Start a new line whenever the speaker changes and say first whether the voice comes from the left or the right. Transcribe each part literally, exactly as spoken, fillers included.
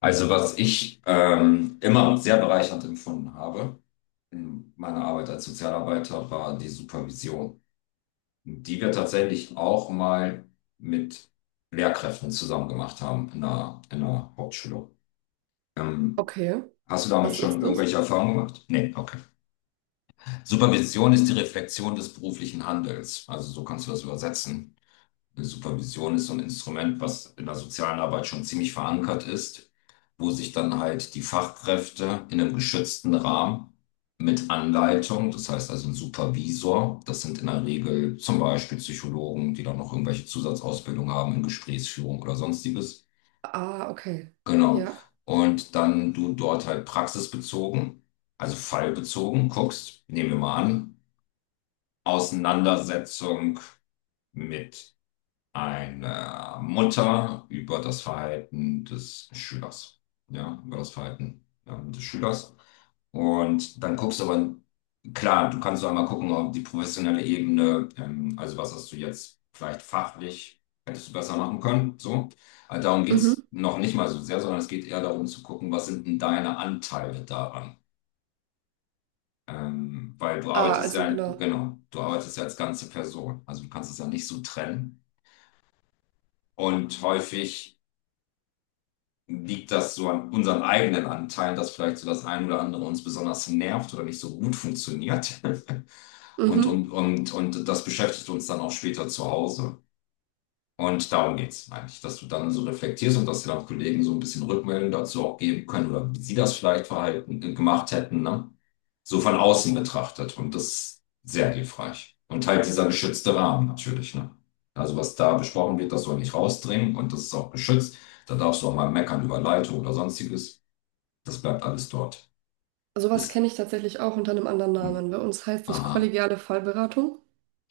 left: Also was ich ähm, immer sehr bereichernd empfunden habe in meiner Arbeit als Sozialarbeiter, war die Supervision. Die wir tatsächlich auch mal mit Lehrkräften zusammen gemacht haben in einer in einer Hauptschule. Ähm,
right: Okay,
left: Hast du damit
right: was
left: schon
right: ist das?
left: irgendwelche Erfahrungen gemacht? Nee, okay. Supervision ist die Reflexion des beruflichen Handelns. Also so kannst du das übersetzen. Supervision ist so ein Instrument, was in der sozialen Arbeit schon ziemlich verankert ist, wo sich dann halt die Fachkräfte in einem geschützten Rahmen mit Anleitung, das heißt also ein Supervisor, das sind in der Regel zum Beispiel Psychologen, die dann noch irgendwelche Zusatzausbildung haben in Gesprächsführung oder sonstiges.
right: Ah, okay.
left: Genau.
right: Ja.
left: Und dann du dort halt praxisbezogen, also fallbezogen guckst, nehmen wir mal an, Auseinandersetzung mit einer Mutter über das Verhalten des Schülers. Ja, über das Verhalten ähm, des Schülers. Und dann guckst du aber, klar, du kannst so einmal gucken, ob die professionelle Ebene, ähm, also was hast du jetzt vielleicht fachlich, hättest du besser machen können, so. Also darum
right: Mhm.
left: geht's noch nicht mal so sehr, sondern es geht eher darum zu gucken, was sind denn deine Anteile daran? Ähm, weil du
right: Ah,
left: arbeitest
right: also
left: ja,
right: genau.
left: genau, du arbeitest ja als ganze Person. Also du kannst es ja nicht so trennen. Und häufig liegt das so an unseren eigenen Anteilen, dass vielleicht so das ein oder andere uns besonders nervt oder nicht so gut funktioniert? Und,
right: Mhm.
left: und, und, und das beschäftigt uns dann auch später zu Hause. Und darum geht's eigentlich, dass du dann so reflektierst und dass dir dann Kollegen so ein bisschen Rückmeldung dazu auch geben können oder wie sie das vielleicht verhalten, äh, gemacht hätten, ne? So von außen betrachtet. Und das ist sehr hilfreich. Und halt dieser geschützte Rahmen natürlich, ne? Also was da besprochen wird, das soll nicht rausdringen und das ist auch geschützt. Da darfst du auch mal meckern über Leitung oder sonstiges. Das bleibt alles dort.
right: Sowas
left: Ist,
right: kenne ich tatsächlich auch unter einem anderen
left: hm,
right: Namen. Bei uns heißt das
left: aha,
right: kollegiale Fallberatung.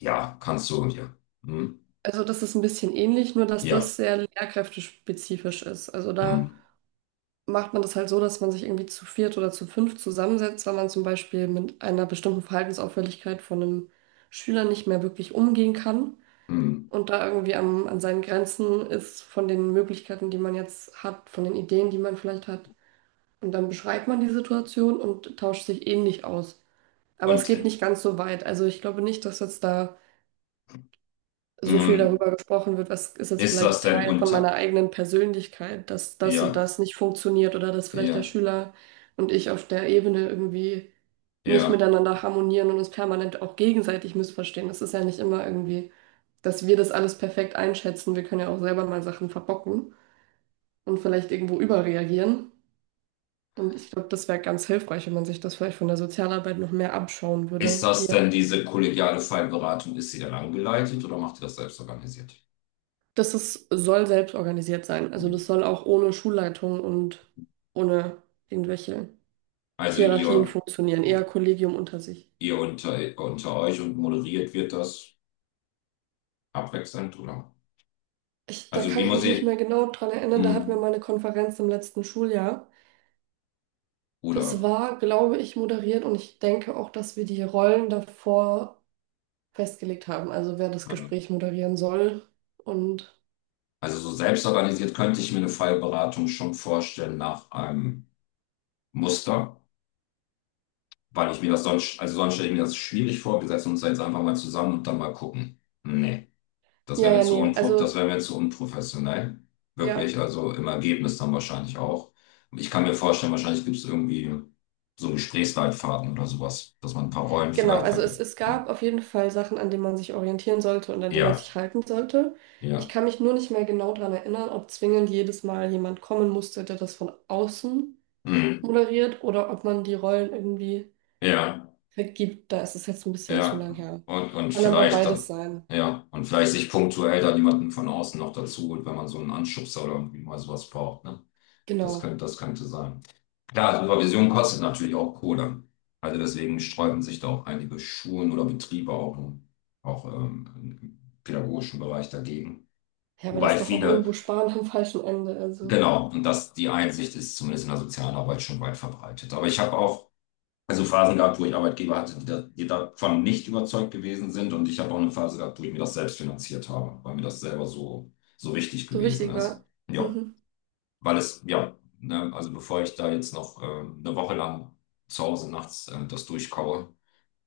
left: ja, kannst du, und ja, hm,
right: Also das ist ein bisschen ähnlich, nur dass
left: ja,
right: das sehr lehrkräftespezifisch ist. Also da
left: hm,
right: macht man das halt so, dass man sich irgendwie zu viert oder zu fünf zusammensetzt, weil man zum Beispiel mit einer bestimmten Verhaltensauffälligkeit von einem Schüler nicht mehr wirklich umgehen kann
left: hm.
right: und da irgendwie am, an seinen Grenzen ist von den Möglichkeiten, die man jetzt hat, von den Ideen, die man vielleicht hat. Und dann beschreibt man die Situation und tauscht sich ähnlich aus. Aber es
left: Und,
right: geht
left: äh,
right: nicht ganz so weit. Also ich glaube nicht, dass jetzt da so viel
left: hm,
right: darüber gesprochen wird, was ist jetzt
left: ist
right: vielleicht
left: das denn
right: Teil von meiner
left: unter,
right: eigenen Persönlichkeit, dass das und
left: ja,
right: das nicht funktioniert oder dass vielleicht der
left: ja,
right: Schüler und ich auf der Ebene irgendwie nicht
left: ja.
right: miteinander harmonieren und uns permanent auch gegenseitig missverstehen. Das ist ja nicht immer irgendwie, dass wir das alles perfekt einschätzen. Wir können ja auch selber mal Sachen verbocken und vielleicht irgendwo überreagieren. Und ich glaube, das wäre ganz hilfreich, wenn man sich das vielleicht von der Sozialarbeit noch mehr abschauen
left: Ist
right: würde.
left: das
right: Die,
left: denn diese kollegiale Fallberatung, ist sie dann angeleitet oder macht ihr das selbst organisiert?
right: das ist, soll selbst organisiert sein. Also
left: Nee.
right: das soll auch ohne Schulleitung und ohne irgendwelche
left: Also
right: Hierarchien
left: ihr,
right: funktionieren. Eher Kollegium unter sich.
left: ihr unter, unter euch und moderiert wird das abwechselnd, oder?
right: Ich, da
left: Also
right: kann
left: wie
right: ich
left: muss
right: mich nicht
left: ich,
right: mehr genau dran erinnern. Da hatten wir mal
left: hm,
right: eine Konferenz im letzten Schuljahr. Das
left: oder,
right: war, glaube ich, moderiert und ich denke auch, dass wir die Rollen davor festgelegt haben. Also wer das
left: ja.
right: Gespräch moderieren soll. und
left: Also so selbst organisiert könnte ich mir eine Fallberatung schon vorstellen nach einem Muster, weil ich mir das sonst, also sonst stelle ich mir das schwierig vor, wir setzen uns da jetzt einfach mal zusammen und dann mal gucken. Nee. Das
right: ja,
left: wäre mir
right: ja,
left: zu
right: nee.
left: unpro, das
right: Also
left: wäre mir zu unprofessionell.
right: ja.
left: Wirklich, also im Ergebnis dann wahrscheinlich auch. Ich kann mir vorstellen, wahrscheinlich gibt es irgendwie so Gesprächsleitfaden oder sowas, dass man ein paar Rollen
right: Genau,
left: vielleicht
right: also es,
left: vergibt.
right: es gab auf jeden Fall Sachen, an denen man sich orientieren sollte und an die man
left: Ja,
right: sich halten sollte. Ich
left: ja,
right: kann mich nur nicht mehr genau daran erinnern, ob zwingend jedes Mal jemand kommen musste, der das von außen
left: mhm.
right: moderiert oder ob man die Rollen irgendwie
left: Ja,
right: vergibt. Da ist es jetzt ein bisschen zu
left: ja.
right: lang her.
left: Und, und
right: Kann aber
left: vielleicht dann,
right: beides sein.
left: ja, und vielleicht sich punktuell dann jemanden von außen noch dazu holt, wenn man so einen Anschubser oder irgendwie mal sowas braucht, ne? Das
right: Genau.
left: könnte, das könnte sein. Klar, Supervision kostet natürlich auch Kohle. Also deswegen sträuben sich da auch einige Schulen oder Betriebe auch, im- auch ähm, im pädagogischen Bereich dagegen.
right: Ja, aber das
left: Wobei
right: ist doch auch irgendwo
left: viele,
right: Sparen am falschen Ende. Also
left: genau, und das, die Einsicht ist zumindest in der Sozialarbeit schon weit verbreitet. Aber ich habe auch also Phasen gehabt, wo ich Arbeitgeber hatte, die, da, die davon nicht überzeugt gewesen sind. Und ich habe auch eine Phase gehabt, wo ich mir das selbst finanziert habe, weil mir das selber so, so wichtig
right: so
left: gewesen
right: wichtig
left: ist.
right: war.
left: Ja,
right: Mhm.
left: weil es, ja, ne, also bevor ich da jetzt noch äh, eine Woche lang zu Hause nachts äh, das durchkaue,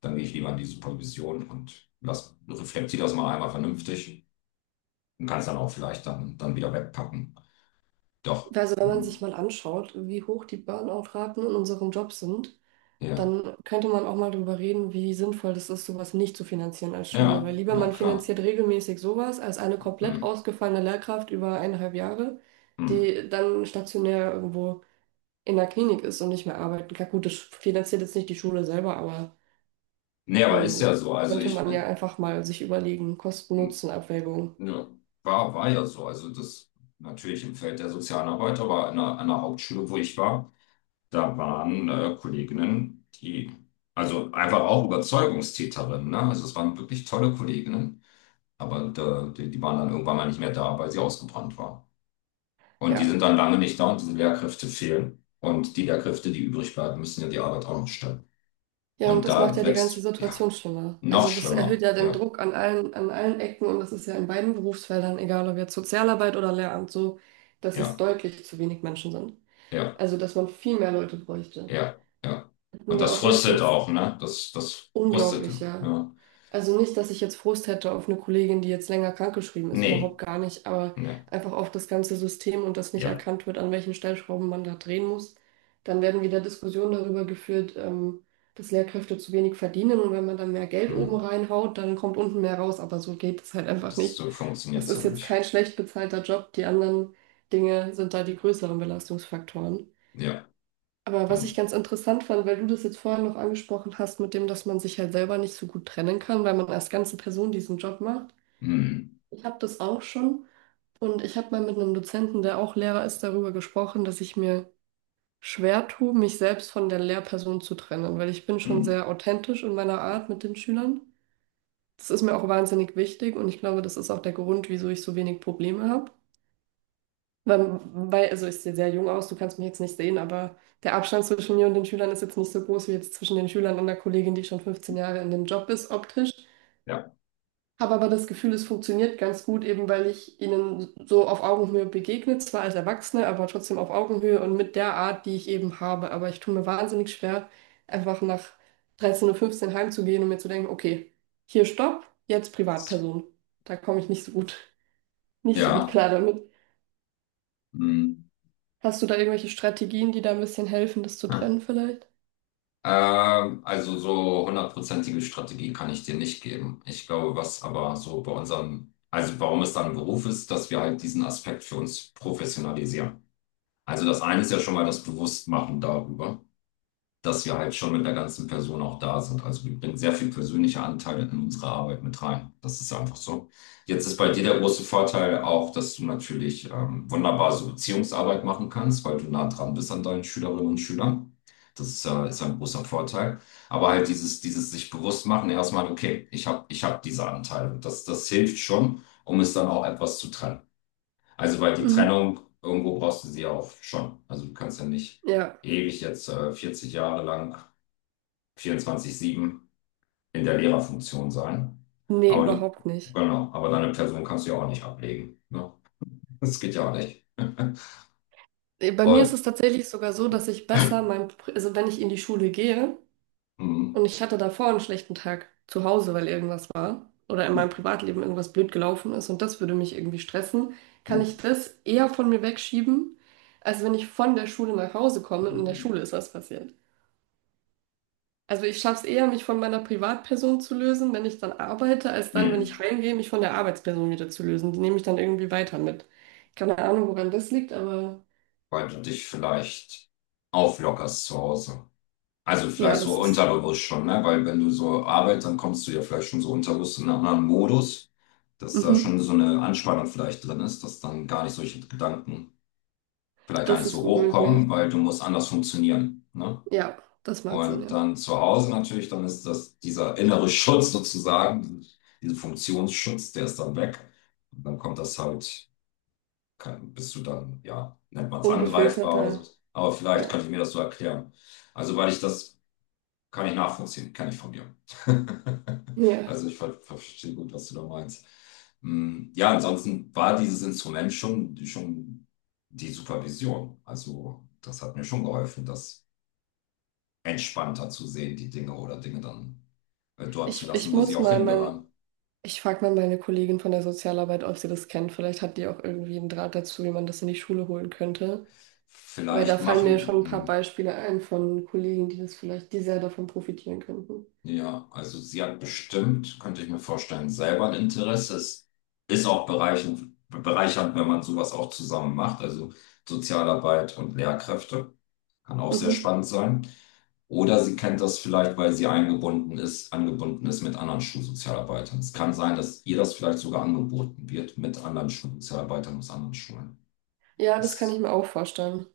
left: dann gehe ich lieber in die Supervision und lass, reflektiere das mal einmal vernünftig und kann es dann auch vielleicht dann, dann, wieder wegpacken. Doch,
right: Also wenn man sich
left: mhm.
right: mal anschaut, wie hoch die Burnout-Raten in unserem Job sind,
left: Ja,
right: dann könnte man auch mal darüber reden, wie sinnvoll das ist, sowas nicht zu finanzieren als Schule. Weil
left: ja,
right: lieber man
left: na klar.
right: finanziert regelmäßig sowas als eine komplett
left: Mhm.
right: ausgefallene Lehrkraft über eineinhalb Jahre,
left: Mhm.
right: die dann stationär irgendwo in der Klinik ist und nicht mehr arbeiten kann. Gut, das finanziert jetzt nicht die Schule selber, aber
left: Nee, aber ist
right: ähm,
left: ja so, also
right: könnte
left: ich
right: man ja
left: bin,
right: einfach mal sich überlegen, Kosten-Nutzen-Abwägung.
left: ja, war, war ja so, also das natürlich im Feld der sozialen Arbeit, aber an der, an der Hauptschule, wo ich war, da waren äh, Kolleginnen, die, also einfach auch Überzeugungstäterinnen, ne? Also es waren wirklich tolle Kolleginnen, aber da, die, die waren dann irgendwann mal nicht mehr da, weil sie ausgebrannt waren. Und die
right: Ja.
left: sind dann lange nicht da und diese Lehrkräfte fehlen. Und die Lehrkräfte, die übrig bleiben, müssen ja die Arbeit auch noch stemmen.
right: Ja, und
left: Und
right: das macht
left: da
right: ja die ganze
left: wächst, ja,
right: Situation schlimmer.
left: noch
right: Also das erhöht
left: schlimmer.
right: ja den
left: Ja,
right: Druck an allen, an allen Ecken und das ist ja in beiden Berufsfeldern, egal ob jetzt Sozialarbeit oder Lehramt, so, dass es
left: ja,
right: deutlich zu wenig Menschen sind.
left: ja,
right: Also dass man viel mehr Leute bräuchte.
left: ja, ja.
right: Hatten
left: Und
right: wir
left: das
right: auch
left: frustet
right: letztens
left: auch, ne? Das, das frustet,
right: unglaubliche
left: ja.
right: also nicht, dass ich jetzt Frust hätte auf eine Kollegin, die jetzt länger krankgeschrieben ist, überhaupt
left: Nee,
right: gar nicht, aber
left: nee,
right: einfach auf das ganze System und dass nicht
left: ja.
right: erkannt wird, an welchen Stellschrauben man da drehen muss. Dann werden wieder Diskussionen darüber geführt, ähm, dass Lehrkräfte zu wenig verdienen und wenn man dann mehr Geld
left: Hm.
right: oben reinhaut, dann kommt unten mehr raus, aber so geht es halt einfach
left: Das
right: nicht.
left: so funktioniert
right: Es
left: ja
right: ist jetzt kein
left: nicht.
right: schlecht bezahlter Job, die anderen Dinge sind da die größeren Belastungsfaktoren.
left: Ja,
right: Aber was ich
left: und
right: ganz interessant fand, weil du das jetzt vorhin noch angesprochen hast, mit dem, dass man sich halt selber nicht so gut trennen kann, weil man als ganze Person diesen Job macht.
left: hm,
right: Ich habe das auch schon und ich habe mal mit einem Dozenten, der auch Lehrer ist, darüber gesprochen, dass ich mir schwer tue, mich selbst von der Lehrperson zu trennen, weil ich bin schon
left: hm,
right: sehr authentisch in meiner Art mit den Schülern. Das ist mir auch wahnsinnig wichtig und ich glaube, das ist auch der Grund, wieso ich so wenig Probleme habe. Weil, weil- also ich sehe sehr jung aus, du kannst mich jetzt nicht sehen, aber der Abstand zwischen mir und den Schülern ist jetzt nicht so groß wie jetzt zwischen den Schülern und einer Kollegin, die schon fünfzehn Jahre in dem Job ist, optisch.
left: ja,
right: Habe aber das Gefühl, es funktioniert ganz gut, eben weil ich ihnen so auf Augenhöhe begegne, zwar als Erwachsene, aber trotzdem auf Augenhöhe und mit der Art, die ich eben habe. Aber ich tue mir wahnsinnig schwer, einfach nach 13.15 Uhr fünfzehn heimzugehen und mir zu denken, okay, hier Stopp, jetzt Privatperson. Da komme ich nicht so gut, nicht so gut
left: ja,
right: klar damit.
left: hm,
right: Hast du da irgendwelche Strategien, die da ein bisschen helfen, das zu
left: ja.
right: trennen vielleicht?
left: Ähm, also so hundertprozentige Strategie kann ich dir nicht geben. Ich glaube, was aber so bei unserem, also warum es dann ein Beruf ist, dass wir halt diesen Aspekt für uns professionalisieren. Also das eine ist ja schon mal das Bewusstmachen darüber, dass wir halt schon mit der ganzen Person auch da sind. Also wir bringen sehr viel persönliche Anteile in unsere Arbeit mit rein. Das ist einfach so. Jetzt ist bei dir der große Vorteil auch, dass du natürlich ähm, wunderbar so Beziehungsarbeit machen kannst, weil du nah dran bist an deinen Schülerinnen und Schülern. Das ist, äh, ist ein großer Vorteil. Aber halt dieses, dieses sich bewusst machen, erstmal, okay, ich habe ich hab diese Anteile. Das, das hilft schon, um es dann auch etwas zu trennen. Also weil die
right: Mhm.
left: Trennung, irgendwo brauchst du sie ja auch schon. Also du kannst ja nicht
right: Ja,
left: ewig jetzt äh, vierzig Jahre lang vierundzwanzig sieben in der Lehrerfunktion sein.
right: nee,
left: Aber du,
right: überhaupt nicht.
left: genau, aber deine Person kannst du ja auch nicht ablegen. Ne? Das geht ja auch nicht.
right: Nee, bei mir ist
left: Und,
right: es tatsächlich sogar so, dass ich besser mein, Pri- also wenn ich in die Schule gehe
left: mm,
right: und ich hatte davor einen schlechten Tag zu Hause, weil irgendwas war oder in meinem Privatleben irgendwas blöd gelaufen ist und das würde mich irgendwie stressen, kann ich das eher von mir wegschieben, als wenn ich von der Schule nach Hause komme und in der Schule ist was passiert. Also ich schaffe es eher, mich von meiner Privatperson zu lösen, wenn ich dann arbeite, als dann, wenn ich
left: mm,
right: heimgehe, mich von der Arbeitsperson wieder zu lösen. Die nehme ich dann irgendwie weiter mit. Keine Ahnung, woran das liegt, aber
left: weil du dich vielleicht auflockerst zu Hause. Also
right: ja,
left: vielleicht
right: das
left: so
right: ist,
left: unterbewusst schon, ne? Weil wenn du so arbeitest, dann kommst du ja vielleicht schon so unterbewusst in einen anderen Modus, dass da
right: mhm,
left: schon so eine Anspannung vielleicht drin ist, dass dann gar nicht solche Gedanken vielleicht gar
right: das
left: nicht so
right: ist gut möglich.
left: hochkommen, weil du musst anders funktionieren. Ne?
right: Ja, das macht Sinn,
left: Und
right: ja.
left: dann zu Hause natürlich, dann ist das dieser innere Schutz sozusagen, dieser Funktionsschutz, der ist dann weg. Und dann kommt das halt, kann, bist du dann, ja, nennt man es angreifbar oder
right: Ungefilterter,
left: so. Aber vielleicht
right: ja.
left: könnte ich mir das so erklären. Also, weil ich das kann ich nachvollziehen, kenne ich von mir.
right: Ja.
left: Also, ich ver verstehe gut, was du da meinst. Mm. Ja, ansonsten war dieses Instrument schon, schon die Supervision. Also, das hat mir schon geholfen, dass entspannter zu sehen, die Dinge oder Dinge dann äh, dort zu
right: Ich, ich
left: lassen, wo sie
right: muss
left: auch
right: mal mein,
left: hingehören.
right: ich frage mal meine Kollegin von der Sozialarbeit, ob sie das kennt. Vielleicht hat die auch irgendwie einen Draht dazu, wie man das in die Schule holen könnte. Weil da
left: Vielleicht
right: fallen
left: machen
right: mir schon
left: die,
right: ein paar
left: mh,
right: Beispiele ein von Kollegen, die das vielleicht, die sehr davon profitieren könnten.
left: ja, also sie hat bestimmt, könnte ich mir vorstellen, selber ein Interesse. Es ist auch bereichend, bereichernd, wenn man sowas auch zusammen macht, also Sozialarbeit und Lehrkräfte. Kann auch sehr
right: Mhm.
left: spannend sein. Oder sie kennt das vielleicht, weil sie eingebunden ist, angebunden ist mit anderen Schulsozialarbeitern. Es kann sein, dass ihr das vielleicht sogar angeboten wird mit anderen Schulsozialarbeitern aus anderen Schulen.
right: Ja, das kann ich
left: Ist
right: mir auch vorstellen.